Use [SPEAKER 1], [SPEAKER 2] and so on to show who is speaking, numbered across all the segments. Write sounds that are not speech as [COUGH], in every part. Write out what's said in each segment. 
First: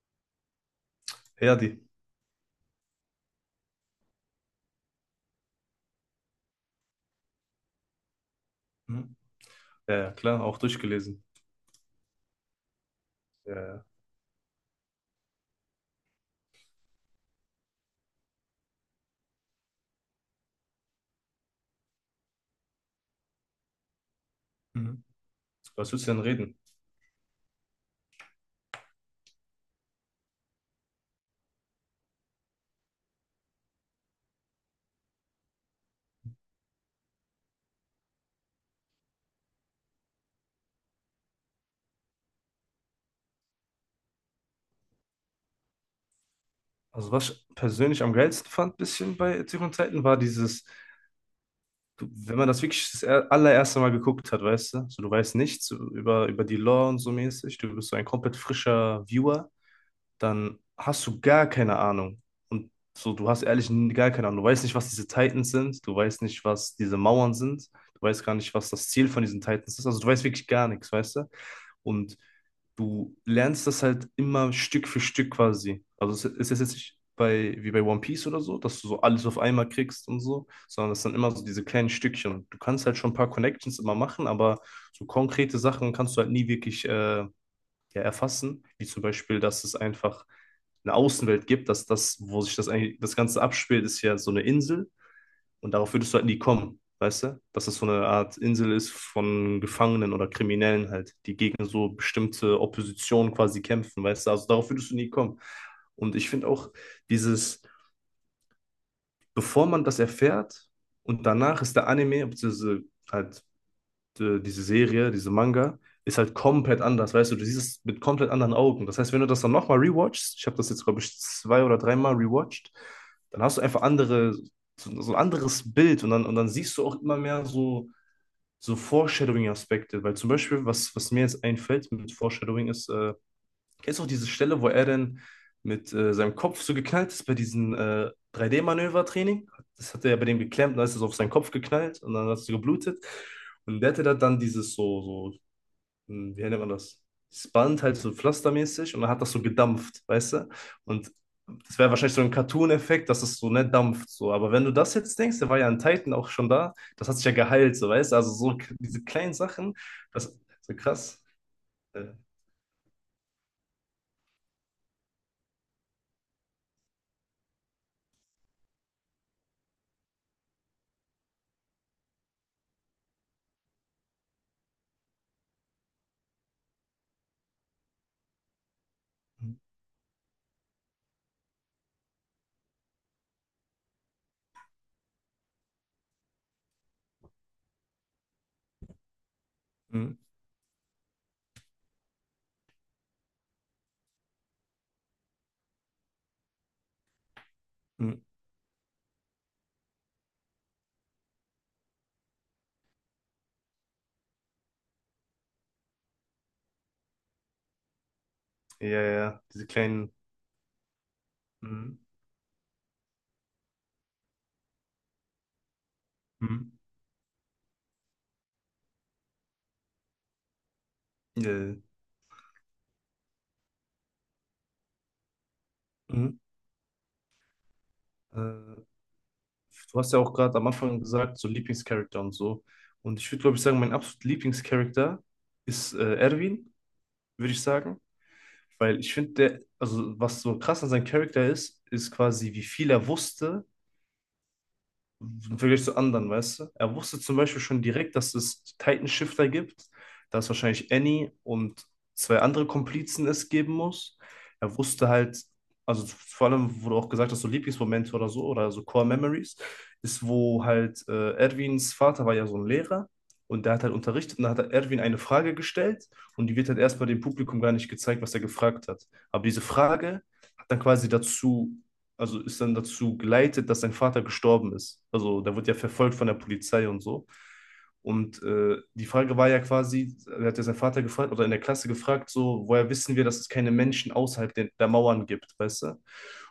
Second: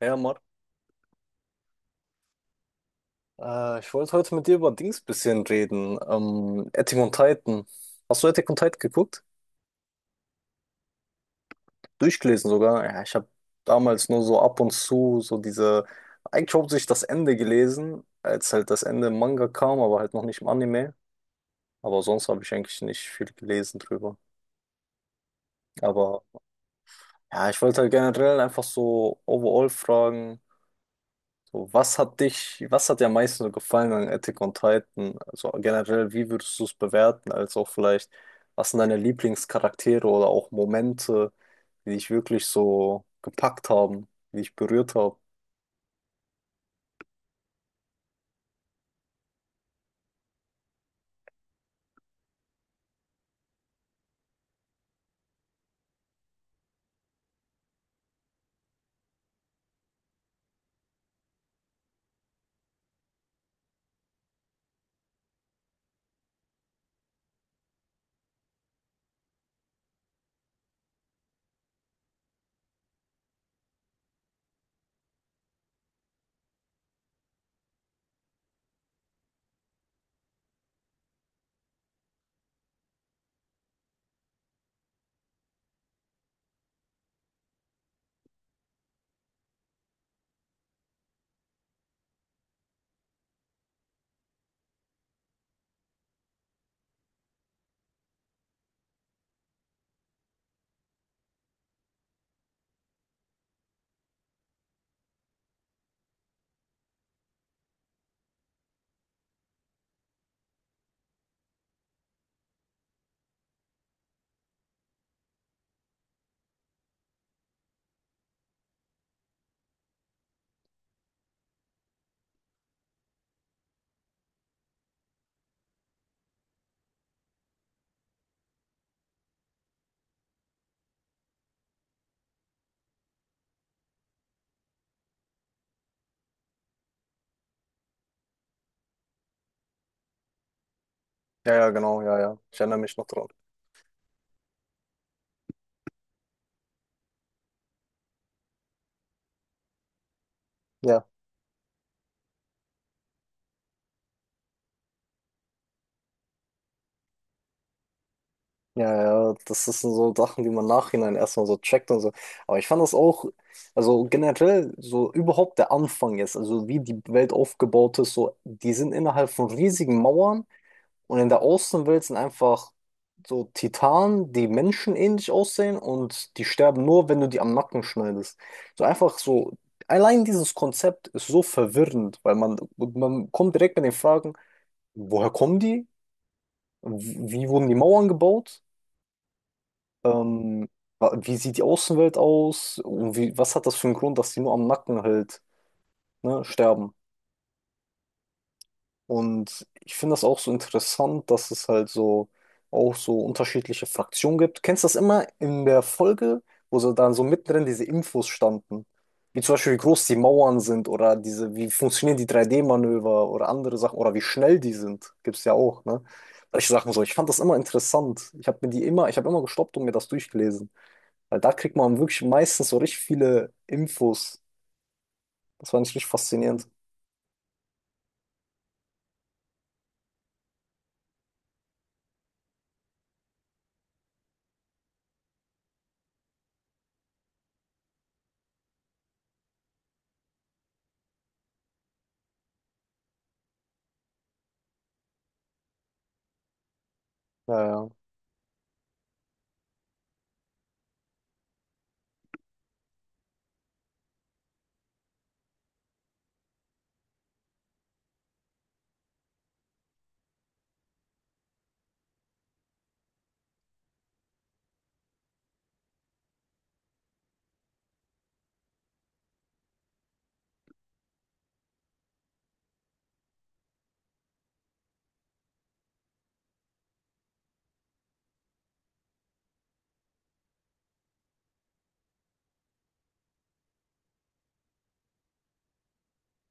[SPEAKER 1] Ja, Marc,
[SPEAKER 2] Ja, die.
[SPEAKER 1] ich wollte heute mit dir über Dings bisschen reden. Attack on Titan. Hast du Attack on Titan
[SPEAKER 2] Mhm.
[SPEAKER 1] geguckt?
[SPEAKER 2] Ja, ja, klar, auch durchgelesen.
[SPEAKER 1] Durchgelesen sogar. Ja, ich habe
[SPEAKER 2] Ja, ja.
[SPEAKER 1] damals nur so ab und zu so diese, eigentlich hauptsächlich das Ende gelesen, als halt das Ende im Manga kam, aber halt noch nicht im Anime. Aber sonst habe ich eigentlich nicht viel gelesen drüber.
[SPEAKER 2] Mhm. Was willst du denn
[SPEAKER 1] Aber
[SPEAKER 2] reden?
[SPEAKER 1] ja, ich wollte halt generell einfach so overall fragen. So, was hat dich, was hat dir am meisten so gefallen an Attack on Titan? Also generell, wie würdest du es bewerten? Als auch vielleicht, was sind deine Lieblingscharaktere oder auch Momente, die dich wirklich so gepackt haben, die dich berührt haben?
[SPEAKER 2] Also, was ich persönlich am geilsten fand, bisschen bei Zurück in Zeiten, war dieses, du, wenn man das wirklich allererste Mal geguckt hat, weißt du, so du weißt nichts so über die Lore und so mäßig, du bist so ein komplett frischer Viewer, dann hast du gar keine Ahnung. Und so, du hast ehrlich gar keine Ahnung. Du weißt nicht, was diese Titans sind, du weißt nicht, was diese Mauern sind, du weißt gar nicht, was das Ziel von diesen Titans ist. Also, du weißt wirklich gar nichts, weißt du? Und du lernst das halt immer Stück für Stück quasi. Also es ist jetzt nicht bei, wie bei One Piece oder so, dass du so alles auf einmal kriegst und so, sondern es sind immer so diese kleinen Stückchen. Du kannst halt schon ein paar Connections immer machen, aber so konkrete Sachen kannst du halt nie wirklich ja, erfassen, wie zum Beispiel, dass es einfach eine Außenwelt gibt, dass das, wo sich das eigentlich, das Ganze abspielt, ist ja so eine Insel und darauf würdest du halt nie kommen, weißt du? Dass das so eine Art Insel ist von Gefangenen oder Kriminellen halt, die gegen so bestimmte Opposition quasi kämpfen, weißt du? Also darauf würdest du nie kommen. Und ich finde auch dieses, bevor man das erfährt und danach ist der Anime, beziehungsweise halt diese Serie, diese Manga, ist halt komplett anders, weißt du, du siehst es mit komplett anderen Augen. Das heißt, wenn du das dann nochmal rewatchst, ich habe das jetzt, glaube ich, zwei oder dreimal rewatcht, dann hast du einfach andere, so ein anderes Bild und dann siehst du auch immer mehr so Foreshadowing-Aspekte, weil zum Beispiel, was mir jetzt einfällt mit Foreshadowing ist. Kennst du auch diese Stelle, wo er denn mit seinem Kopf so geknallt ist bei diesem 3D-Manövertraining? Das hat er ja bei dem geklemmt, dann ist es auf seinen Kopf
[SPEAKER 1] Ja, ja, genau,
[SPEAKER 2] geknallt und
[SPEAKER 1] ja,
[SPEAKER 2] dann
[SPEAKER 1] ja.
[SPEAKER 2] hat es so
[SPEAKER 1] Ich erinnere mich
[SPEAKER 2] geblutet.
[SPEAKER 1] noch dran.
[SPEAKER 2] Und der hatte da dann dieses so, wie nennt man das? Das Band halt so pflastermäßig und dann hat das so gedampft, weißt du?
[SPEAKER 1] Ja,
[SPEAKER 2] Und das wäre wahrscheinlich so ein Cartoon-Effekt, dass es so nicht dampft, so. Aber wenn du das jetzt denkst, der war ja in Titan auch schon da, das hat sich ja geheilt, so, weißt du? Also so
[SPEAKER 1] ja,
[SPEAKER 2] diese
[SPEAKER 1] ja,
[SPEAKER 2] kleinen
[SPEAKER 1] das sind
[SPEAKER 2] Sachen,
[SPEAKER 1] so
[SPEAKER 2] das
[SPEAKER 1] Sachen, die man
[SPEAKER 2] so
[SPEAKER 1] nachhinein
[SPEAKER 2] krass.
[SPEAKER 1] erstmal so checkt und so.
[SPEAKER 2] Äh,
[SPEAKER 1] Aber ich fand das auch, also generell, so überhaupt der Anfang jetzt, also wie die Welt aufgebaut ist, so, die sind innerhalb von riesigen Mauern. Und in der Außenwelt sind einfach so Titanen, die menschenähnlich aussehen und die sterben nur, wenn du die am Nacken schneidest. So einfach so, allein dieses Konzept ist so verwirrend, weil man kommt direkt mit den Fragen, woher kommen die? Wie wurden die Mauern gebaut?
[SPEAKER 2] mm,
[SPEAKER 1] Ähm, wie sieht die Außenwelt aus? Und wie, was hat das für einen Grund, dass die nur am Nacken halt, ne, sterben?
[SPEAKER 2] mm.
[SPEAKER 1] Und ich finde das auch so interessant, dass es halt so auch so unterschiedliche Fraktionen gibt. Kennst du das immer in der Folge, wo so dann so mittendrin diese Infos standen?
[SPEAKER 2] Ja,
[SPEAKER 1] Wie
[SPEAKER 2] ja,
[SPEAKER 1] zum
[SPEAKER 2] diese
[SPEAKER 1] Beispiel, wie groß
[SPEAKER 2] kleinen.
[SPEAKER 1] die Mauern sind oder diese, wie
[SPEAKER 2] Mhm.
[SPEAKER 1] funktionieren die 3D-Manöver oder andere Sachen oder wie schnell die sind, gibt es ja auch, ne?
[SPEAKER 2] Mhm.
[SPEAKER 1] Solche Sachen so. Ich fand das immer interessant. Ich habe mir die immer, ich habe immer gestoppt und mir das durchgelesen. Weil da kriegt
[SPEAKER 2] Äh,
[SPEAKER 1] man wirklich meistens so richtig viele Infos. Das war ich richtig
[SPEAKER 2] mhm.
[SPEAKER 1] faszinierend.
[SPEAKER 2] Äh, Du hast ja auch gerade am Anfang gesagt, so Lieblingscharakter und so. Und ich würde, glaube ich, sagen, mein absolut Lieblingscharakter ist Erwin, würde ich sagen. Weil ich finde, der, also was so krass an seinem Charakter ist, ist quasi, wie viel er wusste im Vergleich zu anderen, weißt du? Er wusste zum
[SPEAKER 1] Ja,
[SPEAKER 2] Beispiel schon
[SPEAKER 1] ja.
[SPEAKER 2] direkt, dass es Titan Shifter gibt, dass wahrscheinlich Annie und zwei andere Komplizen es geben muss. Er wusste halt, also vor allem, wo du auch gesagt hast, so Lieblingsmomente oder so Core Memories, ist, wo halt Erwins Vater war ja so ein Lehrer und der hat halt unterrichtet und da hat er Erwin eine Frage gestellt und die wird halt erstmal dem Publikum gar nicht gezeigt, was er gefragt hat. Aber diese Frage hat dann quasi dazu also ist dann dazu geleitet, dass sein Vater gestorben ist. Also der wird ja verfolgt von der Polizei und so. Und die Frage war ja quasi, er hat ja seinen Vater gefragt oder in der Klasse gefragt, so, woher wissen wir, dass es keine Menschen außerhalb der Mauern gibt, weißt du?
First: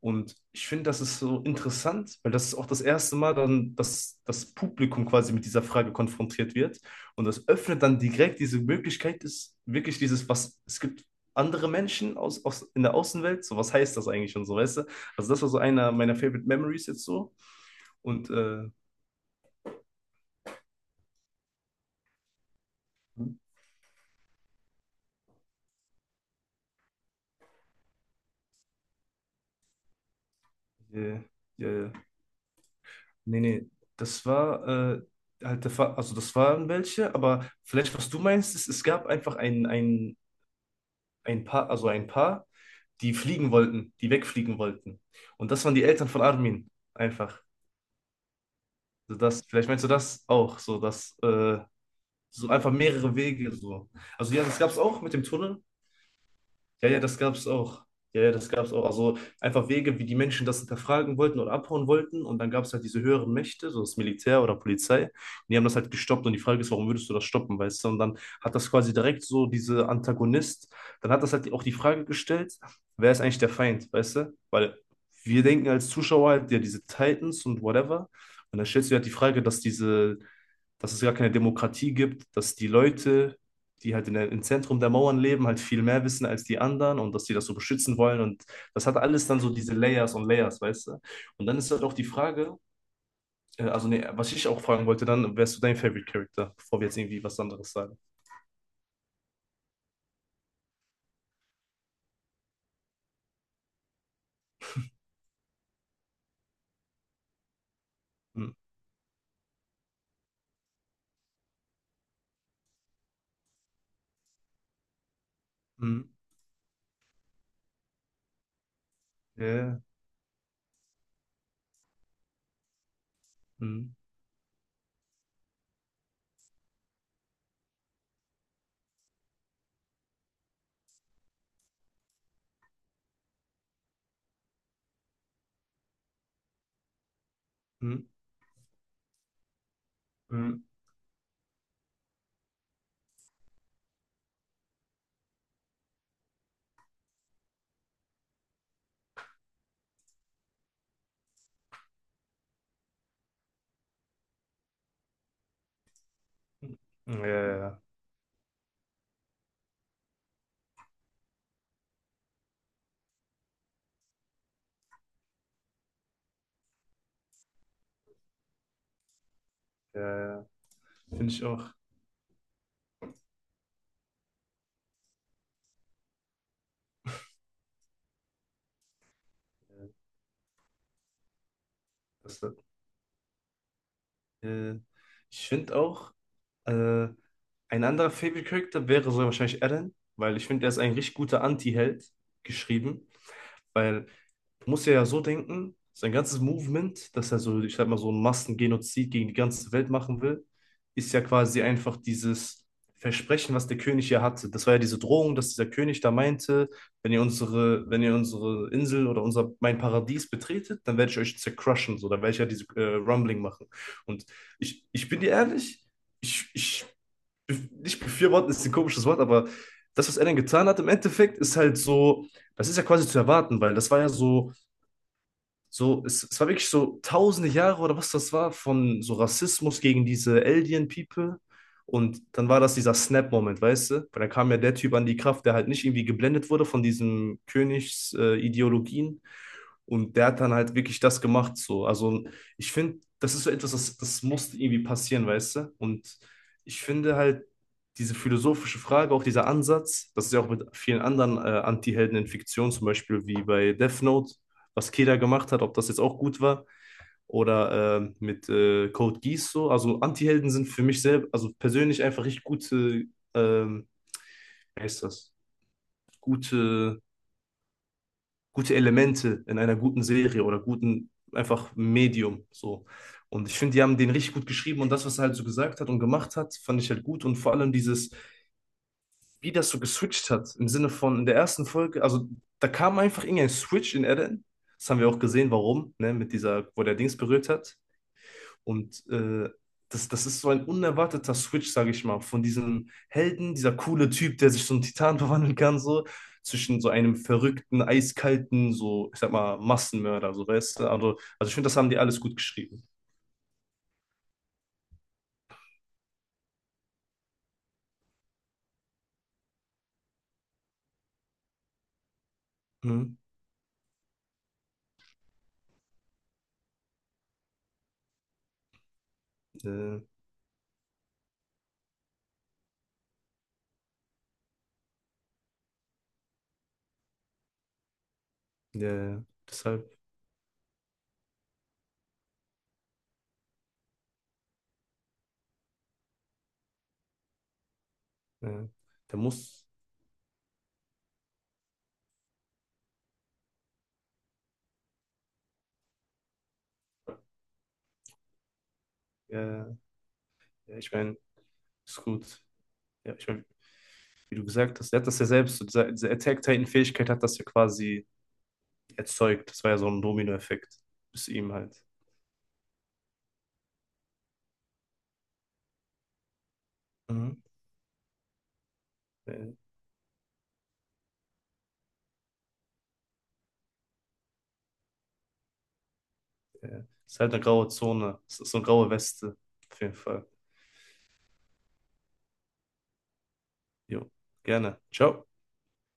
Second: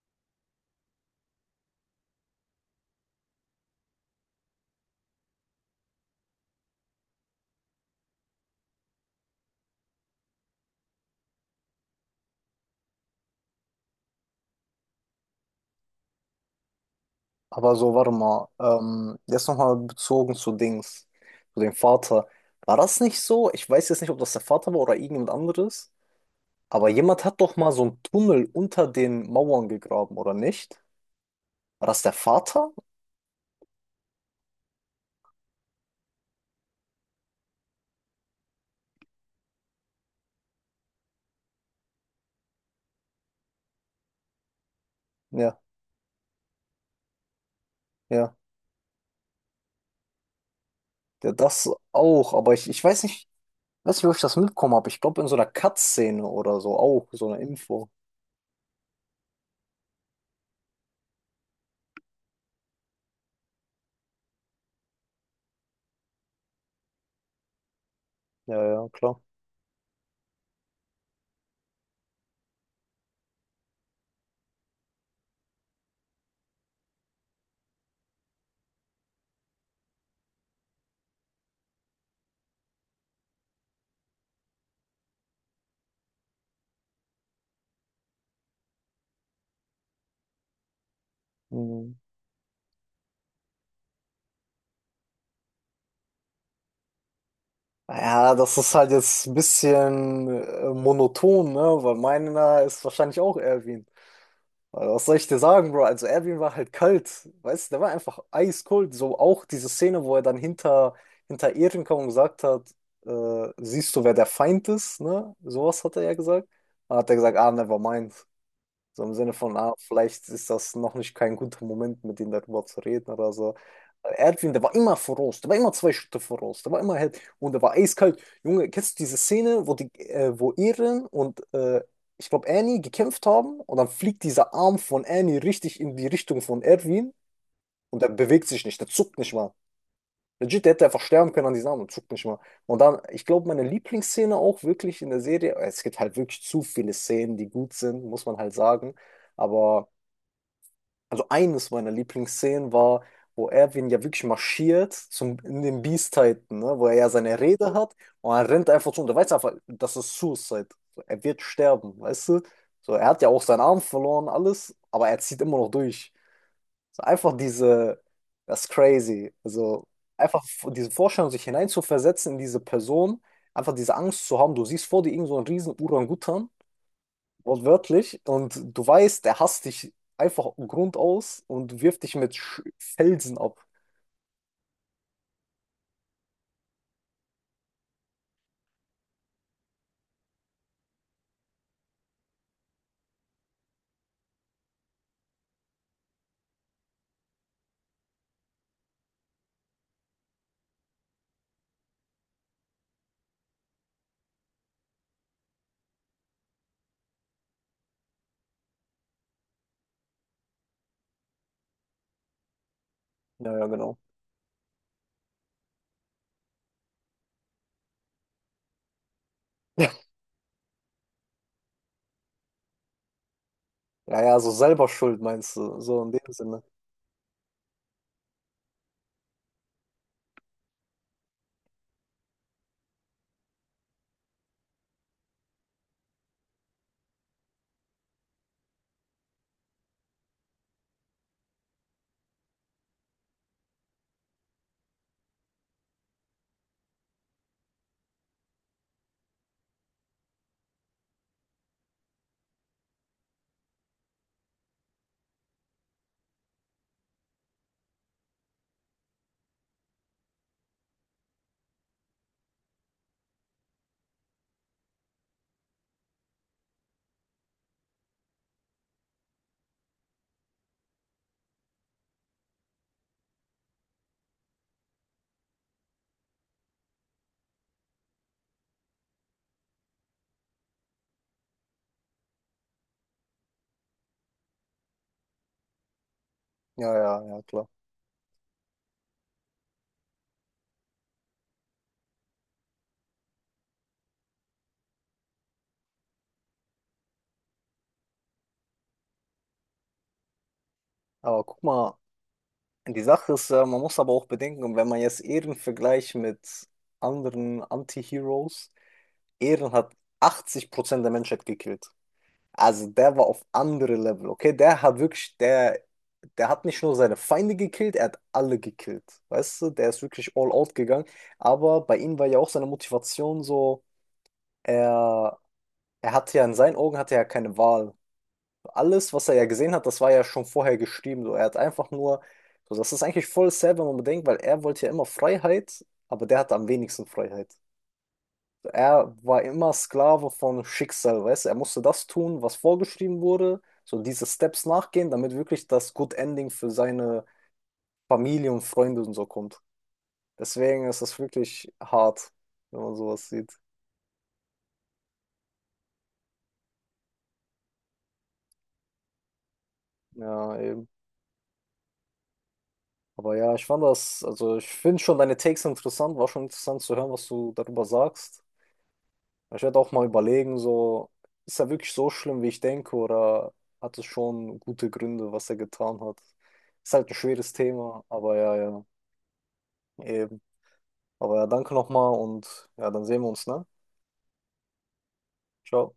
[SPEAKER 2] Und ich finde, das ist so interessant, weil das ist auch das erste Mal dann, dass das Publikum quasi mit dieser Frage konfrontiert wird. Und das öffnet dann direkt diese Möglichkeit, ist wirklich dieses, was, es gibt andere Menschen in der Außenwelt, so was heißt das eigentlich und so, weißt du? Also das war so einer meiner Favorite Memories jetzt so.
[SPEAKER 1] Aber so, warte
[SPEAKER 2] Und
[SPEAKER 1] mal,
[SPEAKER 2] äh,
[SPEAKER 1] jetzt nochmal bezogen zu Dings, zu dem Vater. War das nicht so? Ich weiß jetzt nicht, ob das der Vater war oder irgendjemand anderes, aber jemand hat doch mal so einen Tunnel unter den Mauern gegraben, oder nicht?
[SPEAKER 2] äh,
[SPEAKER 1] War
[SPEAKER 2] äh,
[SPEAKER 1] das der Vater?
[SPEAKER 2] nee, nee, das war äh, halt der Fa also das waren welche, aber vielleicht was du meinst, ist, es gab einfach ein Paar, also ein Paar, die fliegen wollten, die wegfliegen wollten. Und
[SPEAKER 1] Ja,
[SPEAKER 2] das waren die Eltern von Armin, einfach.
[SPEAKER 1] ja,
[SPEAKER 2] So das, vielleicht meinst du das auch, so dass
[SPEAKER 1] ja, das auch,
[SPEAKER 2] so
[SPEAKER 1] aber ich,
[SPEAKER 2] einfach
[SPEAKER 1] ich
[SPEAKER 2] mehrere Wege so.
[SPEAKER 1] weiß nicht, wo ich
[SPEAKER 2] Also
[SPEAKER 1] das
[SPEAKER 2] ja, das gab
[SPEAKER 1] mitbekommen
[SPEAKER 2] es
[SPEAKER 1] habe. Ich
[SPEAKER 2] auch mit
[SPEAKER 1] glaube,
[SPEAKER 2] dem
[SPEAKER 1] in so einer
[SPEAKER 2] Tunnel,
[SPEAKER 1] Cut-Szene oder so
[SPEAKER 2] ja, ja,
[SPEAKER 1] auch,
[SPEAKER 2] das
[SPEAKER 1] so eine
[SPEAKER 2] gab's auch.
[SPEAKER 1] Info.
[SPEAKER 2] Ja, ja, das gab's auch. Also einfach Wege, wie die Menschen das hinterfragen wollten oder abhauen wollten. Und dann gab's halt diese höheren Mächte, so das Militär oder Polizei. Die haben das halt gestoppt. Und die Frage ist, warum würdest du das stoppen, weißt du? Und dann hat
[SPEAKER 1] Ja,
[SPEAKER 2] das
[SPEAKER 1] ja,
[SPEAKER 2] quasi
[SPEAKER 1] klar.
[SPEAKER 2] direkt so diese Antagonist, dann hat das halt auch die Frage gestellt, wer ist eigentlich der Feind, weißt du? Weil wir denken als Zuschauer halt, ja, diese Titans und whatever. Und dann stellst du dir halt die Frage, dass es gar keine Demokratie gibt, dass die Leute, die halt im Zentrum der Mauern leben, halt viel mehr wissen als die anderen und dass die das so beschützen wollen. Und das hat alles dann so diese Layers und Layers, weißt du? Und dann ist halt auch
[SPEAKER 1] Mhm.
[SPEAKER 2] die Frage, also nee, was ich auch fragen wollte, dann wärst du dein Favorite Character, bevor wir jetzt irgendwie was anderes sagen.
[SPEAKER 1] Ja, das ist halt jetzt ein bisschen monoton, ne? Weil meiner ist wahrscheinlich auch Erwin. Also, was soll ich dir sagen, Bro? Also Erwin war halt kalt, weißt du, der war einfach
[SPEAKER 2] Hm,
[SPEAKER 1] eiskalt. So auch diese Szene, wo er dann hinter, hinter Ehren kam und gesagt hat, siehst du, wer der Feind ist, ne? Sowas hat
[SPEAKER 2] hm,
[SPEAKER 1] er ja gesagt. Da hat er gesagt, ah, never mind. So im Sinne von, ah,
[SPEAKER 2] ja,
[SPEAKER 1] vielleicht ist das noch nicht kein guter Moment, mit ihm darüber zu reden oder so.
[SPEAKER 2] hm,
[SPEAKER 1] Erdwin, der war immer voraus, der war immer zwei Schritte voraus, der war immer halt, und der war eiskalt. Junge, kennst du diese Szene, wo die, wo Eren und ich glaube Annie gekämpft haben und dann fliegt dieser Arm von Annie richtig in die Richtung von Erdwin und
[SPEAKER 2] hm,
[SPEAKER 1] der bewegt sich nicht, der zuckt nicht mal.
[SPEAKER 2] hm,
[SPEAKER 1] Legit, der hätte einfach sterben können an diesem Arm und zuckt nicht mal. Und dann, ich glaube, meine Lieblingsszene auch wirklich in der Serie, es gibt halt wirklich zu viele Szenen, die gut sind, muss man halt sagen. Aber also eines meiner Lieblingsszenen war, wo Erwin ja wirklich marschiert zum, in den Beast-Titan, ne? Wo er ja
[SPEAKER 2] hm. Ja,
[SPEAKER 1] seine
[SPEAKER 2] ja,
[SPEAKER 1] Rede
[SPEAKER 2] ja,
[SPEAKER 1] hat und er rennt einfach zu und er weiß einfach, das ist Suicide. So, er wird sterben, weißt du? So, er hat ja auch seinen Arm verloren, alles, aber er zieht immer noch durch. So, einfach diese, das ist crazy. Also
[SPEAKER 2] ja,
[SPEAKER 1] einfach
[SPEAKER 2] ja.
[SPEAKER 1] diese
[SPEAKER 2] Finde
[SPEAKER 1] Vorstellung, sich
[SPEAKER 2] ich auch.
[SPEAKER 1] hineinzuversetzen in diese Person, einfach diese Angst zu haben, du siehst vor dir irgend so einen riesen Orangutan wortwörtlich. Und du weißt, er hasst
[SPEAKER 2] Ja,
[SPEAKER 1] dich einfach grundaus und wirft dich mit
[SPEAKER 2] Das,
[SPEAKER 1] Sch Felsen ab.
[SPEAKER 2] Äh, ich finde auch, äh, ein anderer Favorite Character wäre so wahrscheinlich Eren, weil ich finde, er ist ein richtig guter Anti-Held geschrieben, weil muss ja so denken, sein ganzes Movement, dass er so, ich sag mal, so einen Massengenozid gegen die ganze Welt machen will, ist ja quasi einfach dieses Versprechen, was der König ja hatte. Das war ja diese Drohung, dass dieser König da meinte, wenn ihr unsere Insel oder unser, mein Paradies betretet, dann werde ich euch zercrushen, so, dann werde ich ja diese Rumbling
[SPEAKER 1] Ja, ja,
[SPEAKER 2] machen.
[SPEAKER 1] genau.
[SPEAKER 2] Und ich bin dir ehrlich, ich, ich, nicht befürworten ist ein komisches Wort, aber das,
[SPEAKER 1] [LAUGHS]
[SPEAKER 2] was er dann getan hat, im Endeffekt ist halt so, das ist ja quasi zu erwarten, weil das war ja
[SPEAKER 1] Ja, ja, so
[SPEAKER 2] so
[SPEAKER 1] selber schuld meinst du, so
[SPEAKER 2] so,
[SPEAKER 1] in dem
[SPEAKER 2] es war
[SPEAKER 1] Sinne.
[SPEAKER 2] wirklich so tausende Jahre oder was das war von so Rassismus gegen diese Alien People. Und dann war das dieser Snap-Moment, weißt du? Weil dann kam ja der Typ an die Kraft, der halt nicht irgendwie geblendet wurde von diesen Königsideologien. Ideologien. Und der hat dann halt wirklich das gemacht, so. Also, ich finde, das ist so etwas, das musste irgendwie passieren, weißt du? Und ich finde halt, diese philosophische Frage, auch dieser Ansatz, das ist ja auch mit vielen anderen Antihelden in Fiktion, zum Beispiel wie bei Death Note, was Keda gemacht hat, ob das jetzt auch gut war oder mit Code Geass so. Also Antihelden sind für mich selber, also persönlich einfach richtig gute, ähm, wie heißt das, gute, gute Elemente in einer guten Serie oder guten, einfach Medium so. Und ich finde, die haben den richtig gut geschrieben und das, was er halt so gesagt hat und gemacht hat, fand ich halt gut. Und vor allem dieses, wie das so geswitcht hat, im Sinne von in der ersten Folge, also da kam einfach irgendein Switch in Eren. Das haben wir auch gesehen, warum, ne, mit dieser, wo
[SPEAKER 1] Ja,
[SPEAKER 2] der Dings
[SPEAKER 1] ja, ja,
[SPEAKER 2] berührt
[SPEAKER 1] klar.
[SPEAKER 2] hat. Und das ist so ein unerwarteter Switch, sage ich mal, von diesem Helden, dieser coole Typ, der sich so einen Titan [LAUGHS] verwandeln kann, so, zwischen so einem verrückten, eiskalten, so, ich sag mal, Massenmörder, so, weißt du? Also,
[SPEAKER 1] Aber
[SPEAKER 2] ich
[SPEAKER 1] guck
[SPEAKER 2] finde, das haben
[SPEAKER 1] mal,
[SPEAKER 2] die alles gut geschrieben.
[SPEAKER 1] die Sache ist, man muss aber auch bedenken, wenn man jetzt Eren vergleicht mit anderen Anti-Heroes, Eren hat 80% der Menschheit gekillt. Also der
[SPEAKER 2] Mhm.
[SPEAKER 1] war auf andere Level, okay? Der hat wirklich, der hat nicht nur seine Feinde gekillt, er hat alle gekillt. Weißt du, der
[SPEAKER 2] Äh,
[SPEAKER 1] ist wirklich all out gegangen. Aber bei ihm war ja auch seine Motivation so, er, er hatte ja in seinen Augen hatte er ja keine Wahl. Alles,
[SPEAKER 2] ja,
[SPEAKER 1] was er ja gesehen hat,
[SPEAKER 2] deshalb,
[SPEAKER 1] das war ja schon vorher geschrieben. So, er hat einfach nur, so, das ist eigentlich voll sad, wenn man bedenkt, weil er wollte ja immer Freiheit, aber der hatte am wenigsten Freiheit.
[SPEAKER 2] äh,
[SPEAKER 1] Er
[SPEAKER 2] der
[SPEAKER 1] war
[SPEAKER 2] muss,
[SPEAKER 1] immer Sklave von Schicksal, weißt du? Er musste das tun, was vorgeschrieben wurde, so diese Steps nachgehen, damit wirklich das Good Ending für seine Familie und Freunde und so kommt.
[SPEAKER 2] äh, ja,
[SPEAKER 1] Deswegen
[SPEAKER 2] ich
[SPEAKER 1] ist
[SPEAKER 2] meine,
[SPEAKER 1] das wirklich
[SPEAKER 2] ist
[SPEAKER 1] hart,
[SPEAKER 2] gut.
[SPEAKER 1] wenn man
[SPEAKER 2] Ja,
[SPEAKER 1] sowas
[SPEAKER 2] ich meine,
[SPEAKER 1] sieht.
[SPEAKER 2] wie du gesagt hast, der hat das ja selbst, so diese Attack-Titan-Fähigkeit hat das ja quasi erzeugt. Das war ja so ein
[SPEAKER 1] Ja,
[SPEAKER 2] Domino-Effekt
[SPEAKER 1] eben.
[SPEAKER 2] bis ihm halt.
[SPEAKER 1] Aber ja, ich fand das, also ich finde schon deine Takes interessant, war schon interessant zu hören, was
[SPEAKER 2] Mhm.
[SPEAKER 1] du darüber sagst.
[SPEAKER 2] Ja.
[SPEAKER 1] Ich werde auch mal überlegen, so, ist er wirklich so schlimm, wie ich denke, oder hat es schon gute Gründe, was er getan hat?
[SPEAKER 2] Ja.
[SPEAKER 1] Ist halt ein
[SPEAKER 2] Ist halt eine
[SPEAKER 1] schweres
[SPEAKER 2] graue
[SPEAKER 1] Thema,
[SPEAKER 2] Zone.
[SPEAKER 1] aber
[SPEAKER 2] Es ist
[SPEAKER 1] ja,
[SPEAKER 2] so eine
[SPEAKER 1] ja.
[SPEAKER 2] graue Weste. Auf jeden Fall.
[SPEAKER 1] Eben. Aber ja, danke nochmal und ja, dann sehen wir uns, ne?
[SPEAKER 2] Jo, gerne. Ciao.
[SPEAKER 1] Ciao.